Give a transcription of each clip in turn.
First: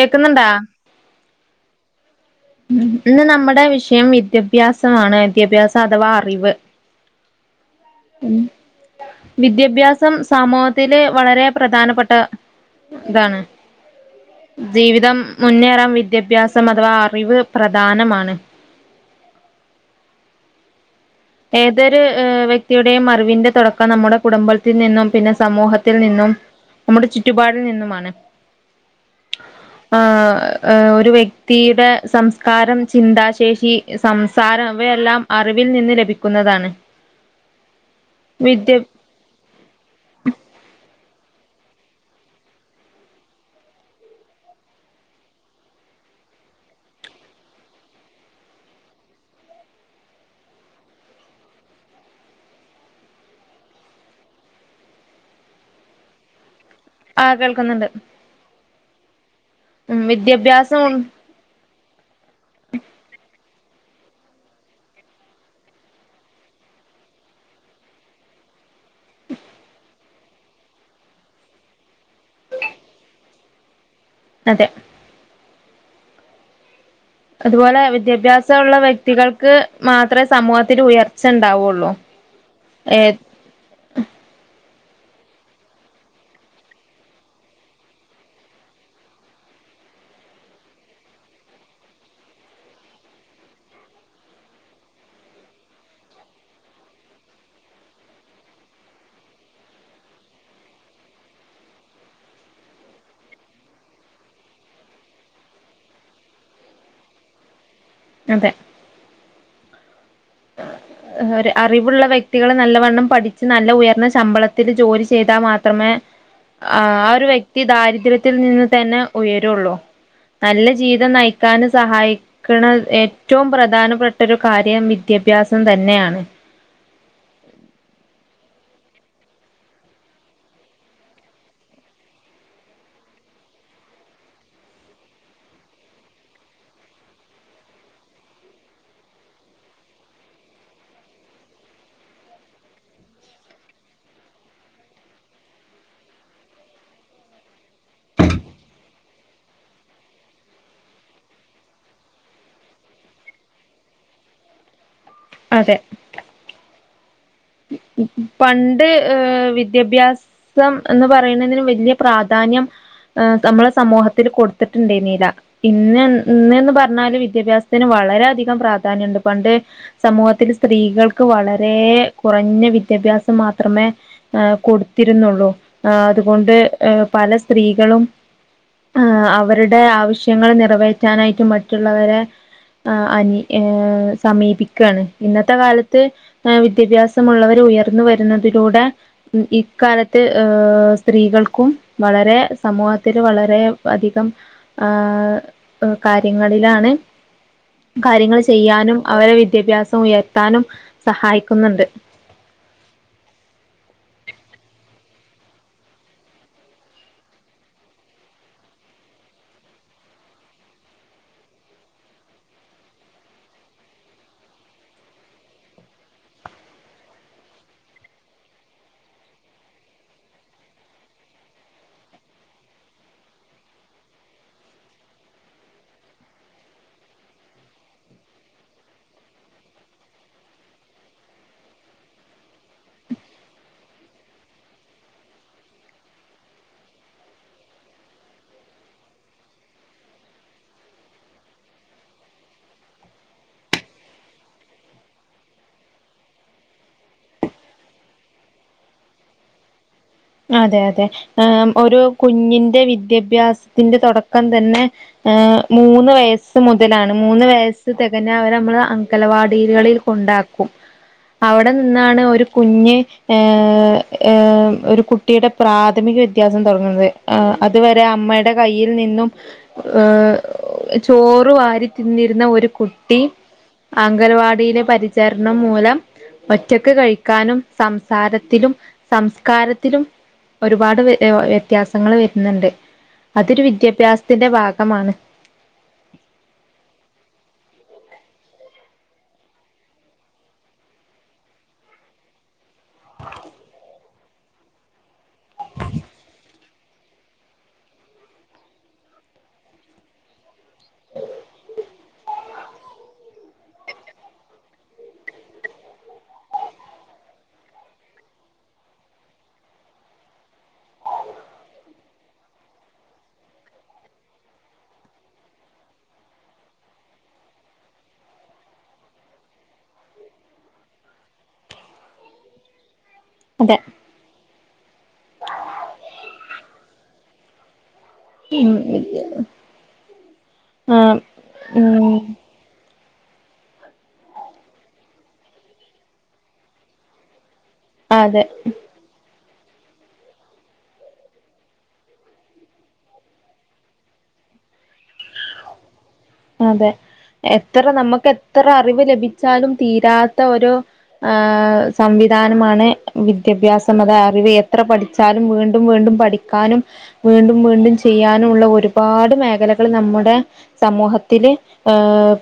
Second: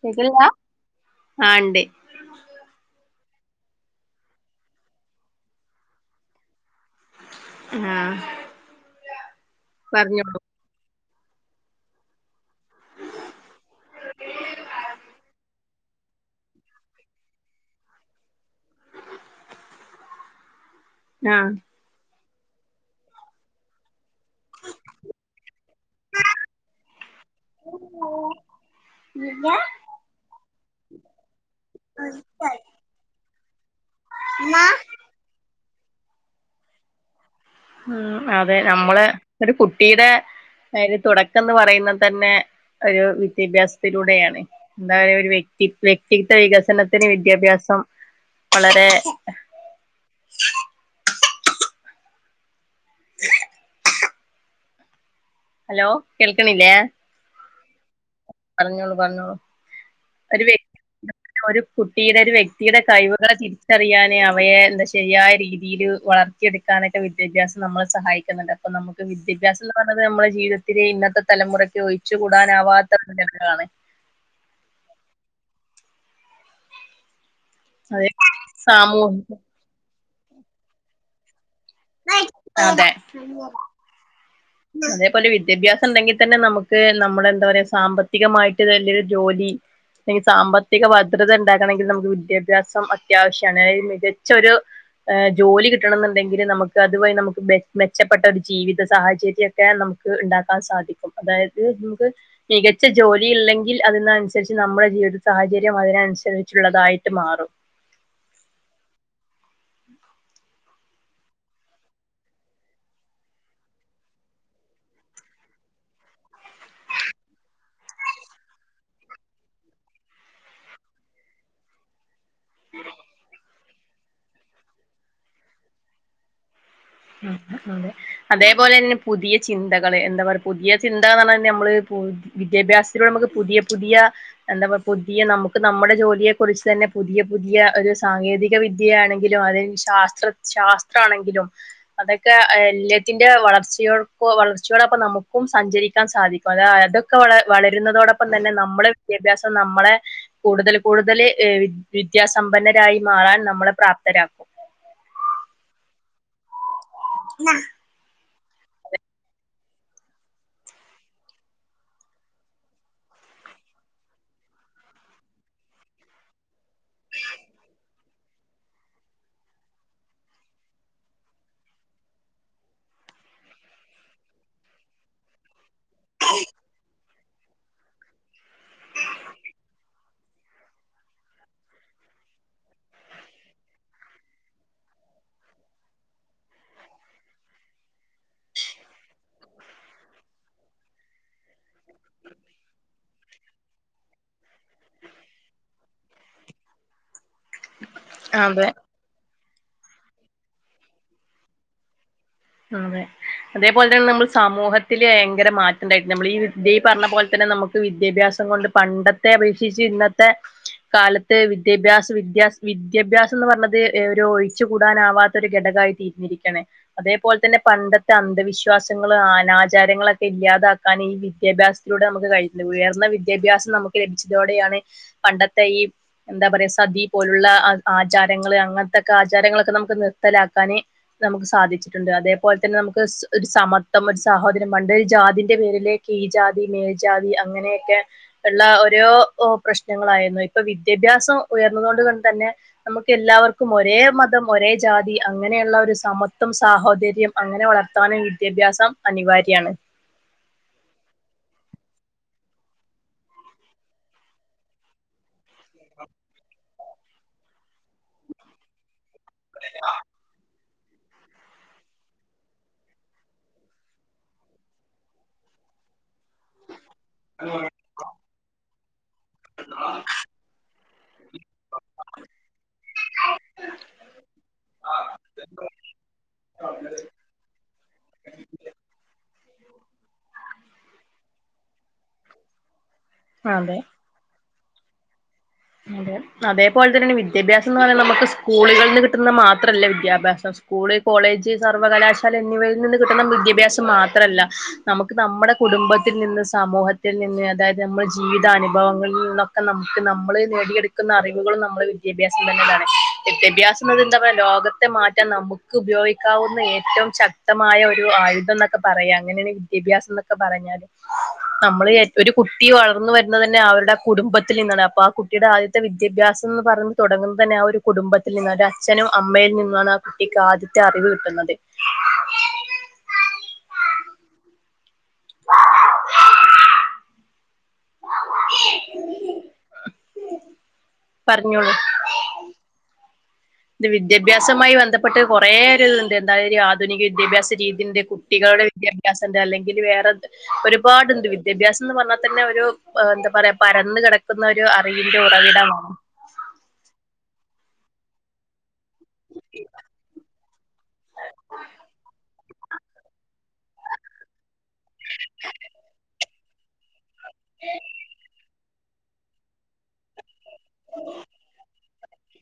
ശക്ക ആണ്ട് ഇന്ന് നമ്മുടെ വിഷയം വിദ്യാഭ്യാസമാണ് വിദ്യാഭ്യാസം അഥവാ അറിവ് ആ ഉ വിദ്യാഭ്യാസം പറഞ്ഞോളൂ സമൂഹത്തിലെ വളരെ പ്രധാനപ്പെട്ട ഇതാണ് ജീവിതം മുന്നേറാൻ വി വിദ്യാഭ്യാസം അഥവാ അറിവ് പ്രധാനമാണ് ആ ഏതൊരു ഹ് വ്യക്തിയുടെയും മറിവിന്റെ തുടക്കം നമ്മുടെ കുടുംബത്തിൽ നിന്നും പിന്നെ സമൂഹത്തിൽ നിന്നും നമ്മുടെ ചുറ്റുപാടിൽ നിന്നുമാണ് ആഹ ഒരു വ്യക്തിയുടെ സംസ്കാരം ചിന്താശേഷി സംസാരം ഇവയെല്ലാം റിവിൽ നിന്ന് ലഭി ക്കുന്നതാണ്. ഉം അതെ നമ്മളെ ഒരു കുട്ടിടെ അയ്ന് തുട ക്ക് ന്ന് പറയുന്നത് തന്നെ ഒരു വിദ്യഭ്യാസത്തിലൂടെയാണ്. ഉണ്ടായ ഒരു വ്യക്തി വ്യക്തിത്വ വികസനത്തിന് വിദ്യാഭ്യാസം വളരെ ഹലോ കേൾക്ണില്ലേ? ആ കേൾക്കുന്നുണ്ട്. പറഞ്ഞോളു പറഞ്ഞോളു ഉം വിദ്യാഭ്യാസം ഉം കുട്ടിയുടെ വ്യക്തിയുടെ കഴിവുകളെ തിരി അറിയാനേ അവയെ എന്താ ശരിയായ രീതില് വളർത്തിയെടുക്കാനൊക്കെ വിദ്യാഭ്യാസം നമ്മളെ സഹായിക്കുന്നുണ്ട് അപ്പം നമുക്ക് വിദ്യാഭാസം എന്ന് പറയുന്നത് നമ്മുടെ ജീവിതത്തിലെ ഇന്നത്തെ തലമുറക്ക് ഒഴിച്ചു കൂടാനാവാത്താ ഘടകങ്ങളാണ്. അതെ അതുപോലെ അത് വിദ്യാഭ്യാസം ഉള്ള സാമൂഹിക വ്യക്തികൾക്ക് മാത്ര അത്ര സമൂഹത്തില് ഉയർച്ച ഉണ്ടാവുള്ളൂ അതെ ഏ അതേപോലെ വിദ്യാഭ്യാസം ഉണ്ടെങ്കിൽ തന്നെ നമുക്ക് നമ്മുടെ എന്താ പറയാ സാമ്പത്തികമായിട്ട് വലിയൊരു ജോലി അല്ലെങ്കി സാമ്പത്തിക ഭദ്രത ഉണ്ടാക്കണെങ്കിൽ നമുക്ക് വിദ്യാഭ്യാസം അത്യാവശ്യമാണ്. അതായത് മികച്ചൊരു ജോലി കിട്ടണം എന്നുണ്ടെങ്കിൽ നമുക്ക് അതുവഴി നമുക്ക് മെച്ചപ്പെട്ട ഒരു ജീവിത സാഹചര്യത്തി ഒക്കെ നമുക്ക് ഉണ്ടാക്കാൻ സാധിക്കും. അതായത് നമുക്ക് മികച്ച ജോലി ഇല്ലെങ്കിൽ അതിനനുസരിച്ച് നമ്മുടെ ജീവിത സാഹചര്യം അതിനനുസരിച്ചുള്ളതായിട്ട് മാറും. അതെ ഒരു അറിവുള്ള വ്യക്തികൾ നല്ലവണ്ണം പഠിച്ച് നല്ല ഉയർന്ന ശമ്പളത്തിൽ ജോലി ചെയ്താൽ മാത്രമേ ആ ഒരു വ്യക്തി ദാരിദ്ര്യത്തിൽ നിന്ന് തന്നെ ഉയരുള്ളൂ നല്ല ജീവിതം നയിക്കൻ സഹായിക്കണ ഏറ്റവും പ്രധാനപ്പെട്ട ഒരു കാര്യം വിദ്യാഭ്യാസം തന്നെ ന്നെയാണ് ഉം അതെ അതുപോലെ തന്നെ പുതിയ ചിന്തകള് എന്താ പറ പുതിയ ചിന്തന്ന് പറ നമ്മള് വിദ്യാഭ്യാസത്തിലൂടെ നമുക്ക് പുതിയ പുതിയ എന്താ പറ പുതിയ നമുക്ക് നമ്മുടെ ജോലിയെ കുറിച്ച് തന്നെ പുതിയ പുതിയ ഒരു സാങ്കേതിക വിദ്യ ആണെങ്കിലും അതായ ശാസ്ത്ര ശാസ്ത്രമാണെങ്കിലും അതൊക്കെ എല്യത്തിറെ വളർച്ചയോക്ക വളർച്ചയോടൊപ്പം നമുക്കും സഞ്ചരിക്കാൻ സാധിക്കും അത് അതൊക്കെ വള വളരുന്നതോടൊപ്പം തന്നെ നമ്മളെ വിദ്യാഭ്യാസം നമ്മളെ കൂടുതൽ കൂടുതൽ വിദ് വിദ്യാസമ്പന്നരായി മാറാൻ നമ്മളെ പ്രാപ്തരാക്കും അതെ [unintelligible] പണ്ട് വിദ്യാഭ്യാസം എന്ന് പറയുന്നതിന് വലിയ പ്രാധാന്യം നമ്മള് സമൂഹത്തിൽ കൊടുത്തിട്ടുണ്ടാരുന്നില്ല. ഇന്ന് ഇന്ന്ന്ന് പറഞ്ഞാല് വിദ്യാഭ്യാസത്തിന് വളരെ അധികം പ്രാധാന്യമുണ്ട് പണ്ട് സമൂഹത്തിൽ സ്ത്രീകൾക്ക് വളരെ കുറഞ്ഞ വിദ് വിദ്യാഭ്യാസം മാത്രമേ കൊടുത്തിരുന്നുള്ളൂ ആ അതുകൊണ്ട് പല സ്ത്രീകളും ആ അവരുടെ ആവശ്യങ്ങൾ നിറവേറ്റാനായിട്ട് മറ്റുള്ളവരെ അനി ഏ സമീപിക്കുകയാണ് ഇന്നത്തെ കാലത്ത് വിദ്യാഭ്യാസമുള്ളവർ ഉയർ തുർന്ന വരുന്നതിലൂടെ ഇക്കാലത്ത് സ്ത്രീകൾക്കും വളരെ സമൂഹത്തി വളരെ അധികം ആ കാര്യങ്ങളിലാണ് കാര്യങ്ങൾ അതെ ചെയ്യാനും അവരെ വിദ്യാഭ്യാസം ഉയർത്താനും സഹായിക്കുന്നുണ്ട്. അതേപോലെ തന്നെ നമ്മൾ സമൂഹത്തില് ഭയങ്കര മാറ്റം ഉണ്ടായിട്ടണ്ട് നമ്മൾ ഈ വിദ്യ ഈ പറഞ്ഞ പോലെ തന്നെ നമുക്ക് വിദ്യാഭ്യാസം കൊണ്ട് പണ്ടത്തെ അപേക്ഷിച്ച് ഇന്നത്തെ കാലത്ത് വിദ്യാഭ്യാസ വിദ്യ വിദ്യാഭ്യാസം എന്ന് പറഞ്ഞത് ഒരു ഒഴിച്ചു കൂടാനാവാത്ത ഒരു ഘടകമായി തീർന്നിരിക്കയാണേ അതേ അതുപോലെ തന്നെ പണ്ടത്തെ അന്ധവിശ്വാസങ്ങള് അനാചാരങ്ങളൊക്കെ ഇല്ലാതാക്കാൻ ഈ വിദ്യാഭ്യാസത്തിലൂടെ നമുക്ക് കഴിഞ്ഞു. ഉയർന്ന വിദ്യാഭ്യാസം നമുക്ക് ലഭിച്ചതോടെയാണ് പണ്ടത്തെ ഈ എന്താ പറയാ സതി പോലുള്ള ആചാരങ്ങള് അങ്ങനത്തൊക്കെ ആചാരങ്ങളൊക്കെ നമുക്ക് നിർത്തലാക്കാന് നമുക്ക് സാധിച്ചു ട്ടുണ്ട്. അതേപോലെ തന്നെ നമുക്ക് ഒരു സമത്വം ഒരു സാഹോദര്യം പണ്ട് ഒരു ജാതിന്റെ പേരിലേ കീഴ് ജാതി മേൽജാതി അങ്ങനെയൊക്കെ ഉള്ള ഓരോ പ്രശ്നങ്ങളായിരുന്നു. ഇപ്പൊ വിദ്യാഭ്യാസം ഉയർന്നത് കൊണ്ട് തന്നെ നമുക്ക് എല്ലാവർക്കും ഒരേ മതം ഒരേ ജാതി അങ്ങനെയുള്ള ഒരു സമത്വം സ് സാഹോദര്യം അങ്ങനെ വളർത്താനും വിദ്യാഭ്യാസം അനിവാര്യമാണ്. അതെ അതെ ആ ഒരു കുഞ്ഞിന്റെ വിദ്യാഭ്യാസത്തിന്റെ തുടക്കം തന്നെ ഹ് മൂന്ന് വയസ്സ് മുതൽ മൂന്ന് വയസ്സ് തികഞ്ഞ അവർ നമ്മളെ അങ്കലവാടികളിൽ കൊണ്ടാക്കും അവിടെ നിന്നാണ് ഒരു കഞ്ഞ് ഏ ഒരു കുട്ടിയുടെ പ്രാഥമിക വിദ്യ ഭ്യാസം. തുടങ്ങുന്നത് അതുവരെ അമ്മയുടെ കൈ നിന്നും ഏ ചോറ് വാരി തിന്നിരുന്ന ഒരു കുട്ടി അങ്കൽവാടിയിലെ പരിചരണം മൂലം ഒറ്റക്ക് കഴിക്കാനും സംസാരത്തിലും സംസ്കാര ഒരുപാട് വെ വ്യത്യാസങ്ങൾ വരുന്നുണ്ട് അതൊരു അതെ വിദ്യാഭ്യാസത്തിന്റെ ഭാഗ കമാണ് അതെ അതേപോലെ തന്നെ വിദ്യാഭ്യാസം എന്ന് പറയുന്നത് നമുക്ക് സ്കൂളിൽ നിന്ന് കിട്ടുന്ന മാത്രമല്ല വിദ്യാഭ്യാസം സ്കൂള് കോളേജ് സർവകലാശാല എന്നിവയിൽ നിന്ന് കിട്ടുന്ന വിദ്യാഭ്യാസം മാത്രമല്ല നമു നമ്മുടെ കുടുംബത്തിൽ നിന്ന് സമൂഹത്തിൽ നിന്ന് അതായത് നമ്മുടെ ജീവിത അനുഭവങ്ങളിൽ നിന്നൊക്കെ നമുക്ക് നമ്മള് നേടിയ കിട്ടുന്ന അറിവുകളും നമ്മള് വിദ്യാഭ്യാസം തന്നാണ് വിദ്യാഭ്യാസം എന്നത് എന്താ പറയാ ലോകത്തെ മാറ്റാൻ നമുക്ക് ഉപയോഗിക്കാവുന്ന ഏറ്റവും ശക്തമായ ഒരു ആയുധം എന്നൊക്കെ പറയാം അങ്ങനെയാണ് വിദ്യാഭ്യാസം എന്നൊക്കെ പറഞ്ഞാല് നമ്മള് ഒരു കുട്ടി വളർന്നു വരുന്നത് തന്നെ അവരുടെ കുടുംബത്തിൽ നിന്നാണ് അപ്പൊ ആ കുട്ട ട്ടിയുടെ ആദ്യത്തെ വിദ്യാഭ്യാസം എന്ന് പറ ഞ്ഞ് തുടങ്ങുന്ന തന്നെ ആ ഒരു കുടുംബത്തിൽ നിന്നും ഒരു അച്ഛനും അമ്മയിൽ നിന്നാണ് ആ കുട്ടിക്ക് ആദ്യത്തെ അറിവ് കിട്ടുന്നത് അതെ ഉം ഇ ആ പറഞ്ഞോളൂ ഉം ഇത് വിദ്യാഭ്യാസമായി ബന്ധപ്പെട്ട് കുറെേഒരു ഇത്ണ്ട് എന്തായാല ഒരു ആധുനിക വിദ്യാഭ്യാസ രീതി അതിന്റെ അതെ കുട്ടികളുടെ വിദ്യാ വിദ്യാഭ്യാസം അല്ലെങ്കിൽ വേറെ ഒരുപാട്ണ്ട് വിദ്യാഭ്യാസം എന്ന് പറഞ്ഞാൽ തന്നെ ഒരു എന്താ പറയാ പരന്ന് കിടക്കുന്ന ഒരു അറിവിന്റെ ഉറവിടമാണ് അതെ എത്ര നമുക്ക് എത്ര അറിവ് ലഭിച്ചാലും തീരാത്ത ഒരു സംവിധാനമാണ് വിദ് ദ്യാഭ്യാസം അത അറിവ് എത്ര പഠിച്ചാലും വീണ്ടും വീണ്ടും പഠിക്കാനും വീണ്ടും വീണ്ടും ചെയ്യാനുള്ള ഒരു ഒരുപാട് മേഖലകൾ നമ്മുടെ സമൂഹ ത്തില്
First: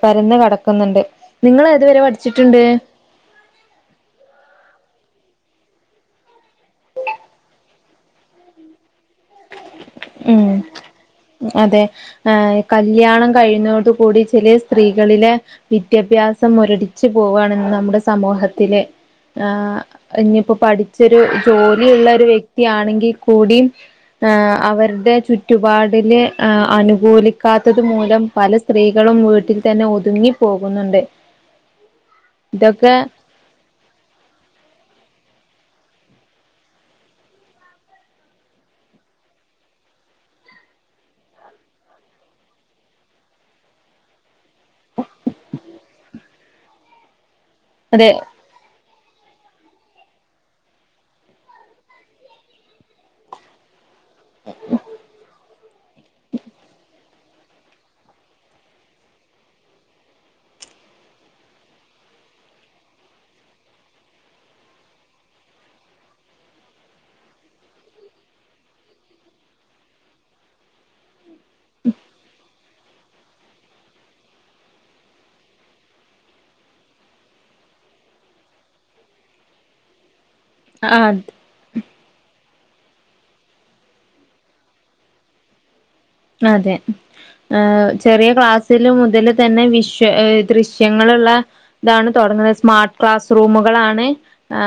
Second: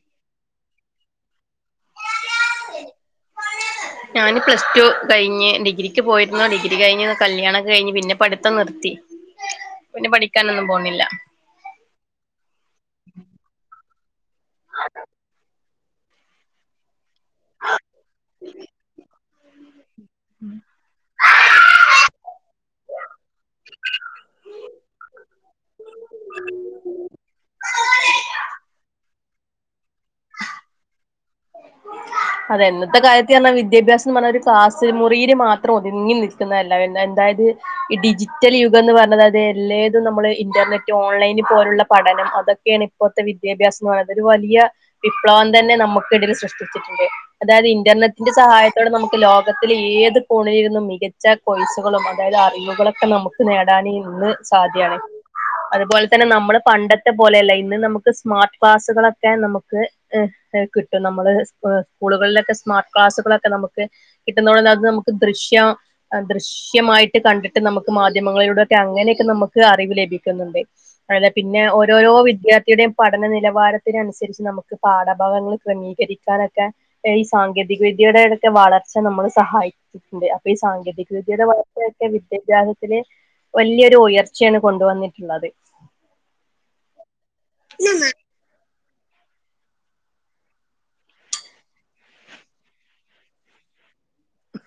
പരന്നു കിടക്കുന്നുണ്ട് നിങ്ങൾ ഏതുവരെ പഠിച്ചിട്ടുണ്ട് ഞാന് പ്ലസ് ടു കഴിഞ്ഞ് ഡിഗ്രിക്ക് പോയിരുന്നോ ഡിഗ്രി കഴിഞ്ഞ് കല്യാണ ഒക്കെ കഴിഞ്ഞ് പിന്നെ പഠിത്തം നിർത്തി പിന്നെ ഉം പഠിക്കാനൊന്നും പോണില്ല അതെ ഏ കല്യാണം കഴുന്നതോട കൂടി ചില സ്ത്രീകളിലെ വിദ്യാഭ്യാസം ഒരടി ച്ച് പോവാണ്ന്ന് നമ്മുടെ സമൂഹത്തിലെ ആ ഇനിപ്പോൊ പഠിച്ചൊരു ജോലിയുള്ള ഒരു വ്യക്തിയാണെങ്കിൽ കൂടി ഏ അവർ രുടെ ചുറ്റുപാടി അനുകൂലിക്കാത്തത് മൂലം പല സ്ത്രീകൾ ളും വീട്ടിൽ തന്നെ ഒതുങ്ങി പോകുന്നുണ്ട് അതെ ഇതൊക്കെ എന്നത്തെ കാര്യത്ത് പറഞ്ഞാൽ വിദ്യാഭ്യാസംന്ന് പറഞ്ഞ ഒരു കാക്ലസ് മുറിയില് മാത്രം ഒതുങ്ങി നിൽക്കുന്നതല്ല എന്തായത് ഈ ഡിജിറ്റൽ യുഗം എന്ന് പറഞ്ഞത് അത് എല്ലഏതും നമ്മള് ഇന്റർനെറ്റ് ഓൺലൈന് പോലുള്ള പഠനം അതൊക്കെയാണ് ഇപ്പോഴത്തെ വിദ്യാഭ്യാസം എന്ന് പറയ ഒരു വലിയ വിപ്ലവം തന്നെ നമുക്ക് കെടിൽ സൃഷ്ടിച്ചിട്ടിണ്ട് അതായത് അതെ ഇന്റർനെറ്റിന്റെ സഹായത്തോടെ നമുക്ക് ലോ മത്തിലെ ഏത് കോണിലിരുന്നു മികച്ച കോയ്സുകളും അതായത് അറിവുകളൊക്കെ നമുക്ക് നേടാന് ഒന്ന് സാധ്യണേ അതുപോലെ തന്നെ നമ്മള് പണ്ടത്തെ പോലെയല്ല ഇന്ന് നമുക്ക് സ്മാർട്ട് ക്ലാസ്സുകളൊക്കെ നമുക്ക് [unintelligible] കിട്ടും ഇ നമ്മള് സ്കൂളുകളിലൊക്കെ സ്മാർട്ട് ക്ലാസ്സുകളൊക്കെ നമുക്ക് കിട്ടുന്നത അത് നമുക്ക് ദൃശ്യ ദൃശ്യമായിട്ട് കണ്ടിട്ട് നമുക്ക് മാധ്യമങ്ങളിലൂടെക്കെ അങ്ങനെയൊക്കെ നമുക്ക് അറിവ് ലഭിക്കുന്നുണ്ട് അത പിന്നെ ഓരോരോ വിദ്യാർത്ഥിയുടെയും പഠന നിലവാരത്തിനനുസരിച്ച് നമുക്ക് പാഠഭാഗങ്ങൾ ക്രമീകരിക്കാനൊക്കെ ഈ സാങ്കേതിക വിദ്യയുടെക്കെ വളർച്ച നമ്മൾ സഹായിക്കിട്ടിണ്ട് സാങ്കേതിക ആഹ് വിദ്യെടെ [unintelligible] വല്യോരു ഉയർച്ചയാണ് കൊണ്ട വന്നിട്ടിള്ളത് അതെ ആ ചെറിയ ക്ലാസ് ഇല് മുതൽ തന്നെ വിഷ ദൃശ്യങ്ങളുള്ള ഇതാണ് തുടങ്ങുന്നത് സ്മാർട്ട് ക്ലാസ് റൂമുകളാണ് ആ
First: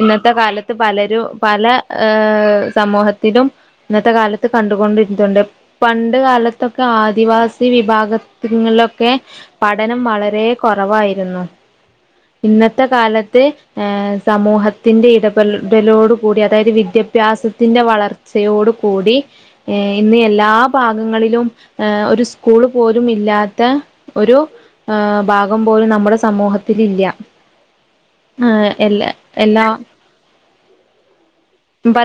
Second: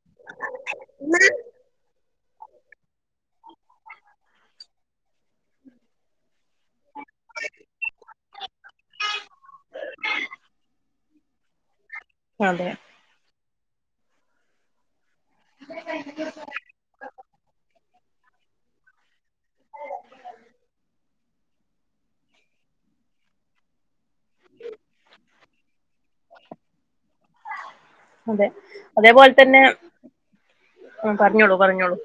ഇന്നത്തെ കാലത്ത് പലരു പല ഏ സമൂഹത്തിലും ഇന്നത്തെ കാലത്ത് കണ്ടുകൊണ്ടിരുന്നുണ്ട് പണ്ട് കാലത്തൊക്കെ ആദിവാസി വിഭാഗത്തിങ്ങളിലൊക്കെ പഠനം വളരെ കൊറവായിരുന്നു അതെ ഇന്നത്തെ കാലത്തെ ഏ സമൂഹത്തിന്റെ ഇട ൽ ദലോടു കൂടി അതായത് വിദ്യാഭ്യാസത്തിന്റെ വളർ ഉച്ചയോട് കൂടി ഈ ഇന്ന് എല്ലാ ഭാഗങ്ങളിലും ഏ ഒരു സ്കൂള് പോലും ഇല്ലാത്ത ഒരു ആ ബാഗം പോലും നമ്മുടെ സമൂഹത്തിലില്ല അതെ ആ എല്ല എല്ലാ ആ പറഞ്ഞോളൂ പറഞ്ഞോളൂ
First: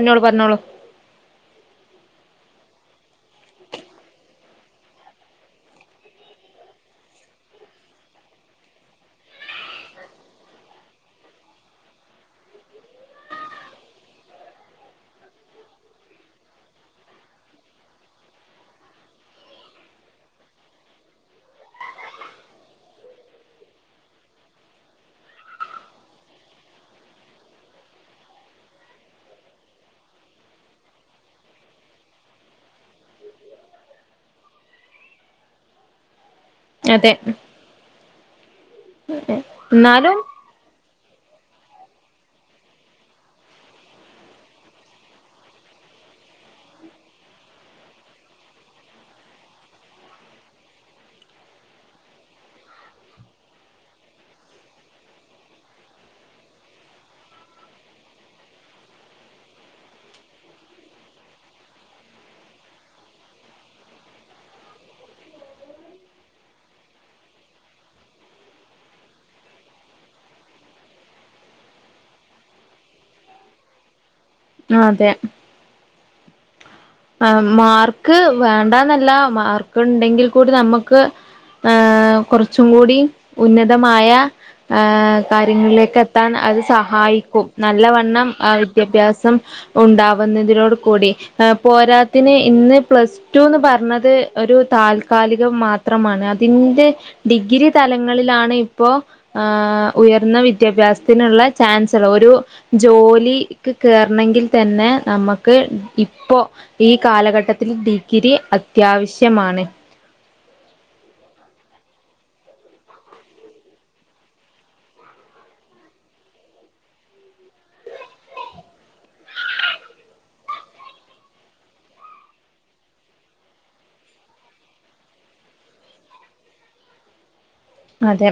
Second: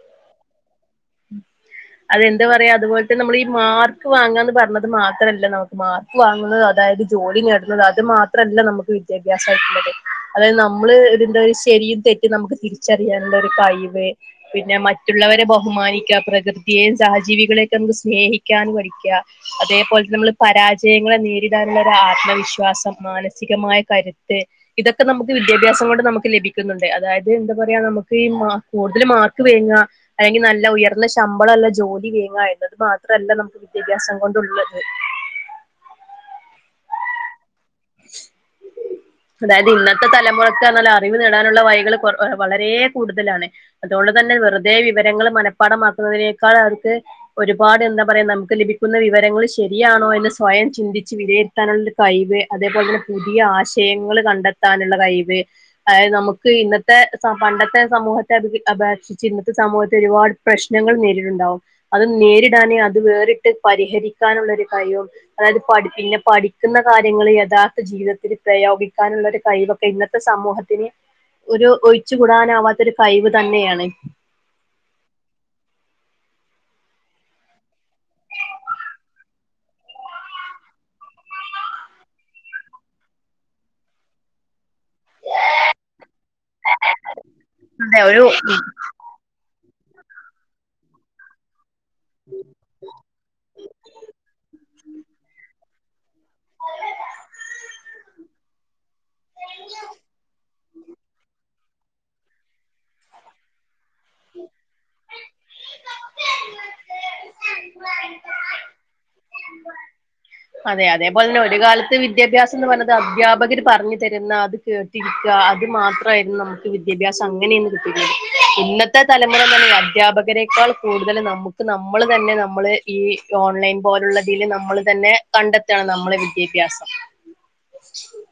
അതെന്ത് പറയാ അതുപോലെ തന്നെ നമ്മൾ ഈ മാർക്ക് വാങ്ങാ എന്ന് പറഞ്ഞത് മാത്രല്ല നമുക്ക് മാർക്ക് വാങ്ങുന്നത് അതായത് ജോലി നേടുന്നത് അത് മാത്രല്ല നമുക്ക് വിദ്യാഭ്യാസയിട്ടുള്ളത് അതായത് നമ്മള് എന്താ ഒരു ശരിയും തെറ്റും നമുക്ക് തിരിച്ചറിയാണ് കഴിവ് പിന്നെ മറ്റുള്ളവരെ ബഹുമാനിക്കുക പ്രകൃതിയും സഹജീവികളെയൊക്കെ നമുക്ക് സ്നേഹിക്കൻ പഠിക്കുക അതേപോലെ നമ്മള് പരാജയങ്ങളെ നേരിടാനുള്ള ആത്മവിശ്വാസം മാനസികമായ കരുത്ത് ഇതൊക്കെ നമുക്ക് വിദ്യാഭ്യാസം കൊണ്ട് നമുക്ക് ലഭിക്കുന്നുണ്ട് അതായത് എന്താ പറയാ നമുക്ക് ഈ കൂടുതൽ മാർക്ക് വേങ്ങ അല്ലെങ്കിൽ നല്ല ഉയർന്ന ശമ്പളമല്ല ജോലി വേങ്ങ എന്നത് മാത്രല്ല നമുക്ക് വിദ്യാഭ്യാസം കൊണ്ടുള്ളത് അതെ അതായത് ഇന്നത്തെ എന്നാലും തലമുറക്ക്ന്നല്ല അറിവ് നേടാനുള്ള വൈകൾ കൊ വളരെ കൂടുതലാണ് അതുകൊണ്ട് തന്നെ വെറുതെ വിവരങ്ങൾ മനപ്പാടമാക്കുന്നതിനേക്കാൾ അവർക്ക് ഒരുപാട് എന്താ പറയാ നമുക്ക് ലഭിക്കുന്ന വിവരങ്ങൾ ശരിയാണോ എന്ന് സ്വയം ചിന്തിച്ച് വിലയിരുത്താനുള്ളരു കഴിവ് അതേപോലെ തന്നെ പുതിയ ആശയങ്ങൾ കണ്ടെത്താനുള്ള കഴിവ് അതായത് നമുക്ക് ഇന്നത്തെ സ പണ്ടത്തെ സമൂഹത്തെ അത് അപേക്ഷിച്ച് ഇന്നത്തെ സമൂഹത്തെ ഒരുപാട് പ്രശ്നങ്ങൾ നേരിട്ടുണ്ടാവും അത് നേരിടാനെ അത് വേറിട്ട് പരിഹരിക്കാനുള്ള ഒരു കഴിവും അതായത് പടി പിന്നെ പഠിക്കുന്ന കാര്യങ്ങൾ യഥാർത്ഥ ജീവിതത്തിൽ പ്രയോഗിക്കാനുള്ള ഒരു കഴിവൊക്കെ ഇന്നത്തെ സമൂഹത്തിന് ഒരു ഒഴിച്ചുകൂടാനാവാ രു കൈവ് തന്നെയാണ്. അ അതെ ആ മാർക്ക് വേണ്ടാന്നല്ല മാർക്ക് എണ്ടെങ്കിൽ കൂടി നമ്മുക്ക് ഏ കുറച്ചും കൂടി ഉന്നതമായ ആ കാര്യങ്ങളിലേക്ക് എത്താൻ അത് സഹായിക്കും അതെ ഒരു നല്ലവണ്ണം അ വിദ്യാഭ്യാസം ഉണ്ടാവുന്നതിനോട് കൂടി പോരാത്തിന് ഇന്ന് പ്ലസ് ടു ന്ന് പറഞ്ഞത് ഒരു താൽക്കാലികം മാത് പത്രമാണ് അതിന്റെ ഡിഗ്രി തലങ്ങളിലാണ് ഇപ്പോ ഹ ഉയർന്ന വിദ്യാഭ്യാസത്തിനുള്ള ചാൻസലർ ഒരു ജോലി കേറണങ്കിൽ തന്നെ നമക്ക് ക്ക് ഇപ്പോ ഈ കാലഘട്ടത്തിൽ ഡിഗ്രി അത്യാവശ്യമാണ്. അതെ അതേപോലെന്നെ ഒരു കാലത്ത് വിദ്യാഭ്യാസം ന്ന് പറഞ്ഞത് അധ്യാപകര് പറഞ്ഞു തരുന്ന അത് കേട്ടിരിക്കുക അത് മാത്രമായിരുന്നു നമുക്ക് വിദ്യാഭ്യാസം അങ്ങനെയന്ന്വിദ്യഭ്യാസം കിട്ടയിത്. ഇന്നത്തെ തലമുറ എങ്ങനാണ് അധ്യാപകരെക്കാൾ കൂടുതൽ നമുക്ക് നമ്മള് തന്നെ നമ്മള് ഈ ഓൺലൈൻ പോലുള്ളതിൽ നമ്മൾ തന്നെ കണ്ടെത്തയാണ് നമ്മളെ വിദ്യാഭ്യാസം. അതെ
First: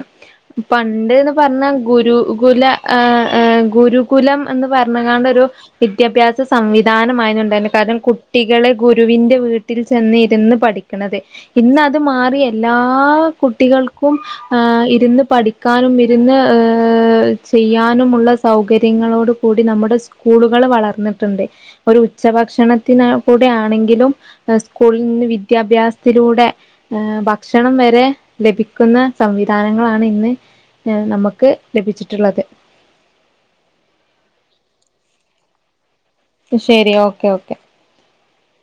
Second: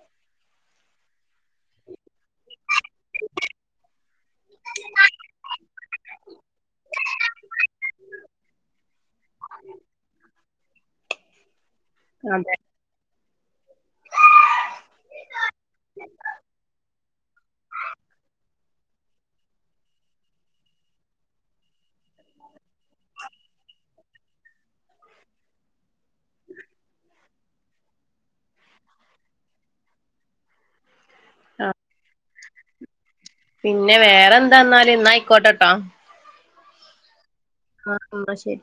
പണ്ട് ന്ന് പറഞ്ഞ ഗുരുകുല ആ ആ ഗുരുകുലം എന്ന് പറഞ്ഞതാണ്ട ഒരു വിദ്യാഭ്യാസ സംവിധാനമായരുന്നുണ്ടായിരുന്നു. കാരണം കുട്ടികളെ ഗുരുവിന്റെ വീട്ടിൽ ചെന്നിരുന്ന് പഠിക്കണത്. ഇന്ന് അത് മാറി അതെ എല്ലാ കുട്ടികൾ ക്കും ഇരുന്ന് പഠിക്കാനും ഇരുന്ന് ചെയ്യാനുമുള്ള സൗകര്യങ്ങളോട് കൂടി നമ്മുടെ സ്കൂളുകൾ വളർന്നിട്ടുണ്ട് ഒരു ഉച്ചഭക്ഷണത്തിന് കൂടെ ആണെങ്കിലും സ്കൂളിൽ നിന്ന് വിദ്യാഭ്യാസത്തിലൂടെ ഭക്ഷണം വരെ ലഭിക്ക ക്കുന്ന സംവിധാനങ്ങളാണ് ഇന്ന്. നമുക്ക് ആ ലഭിച്ചിട്ടുള്ളത്. പിന്നെ വേറെ എന്താന്നാല ഇന്നായിക്കോട്ടെട്ടോ. ശരി ഓക്കെ ഓക്കെ. ആ എന്ന ശരി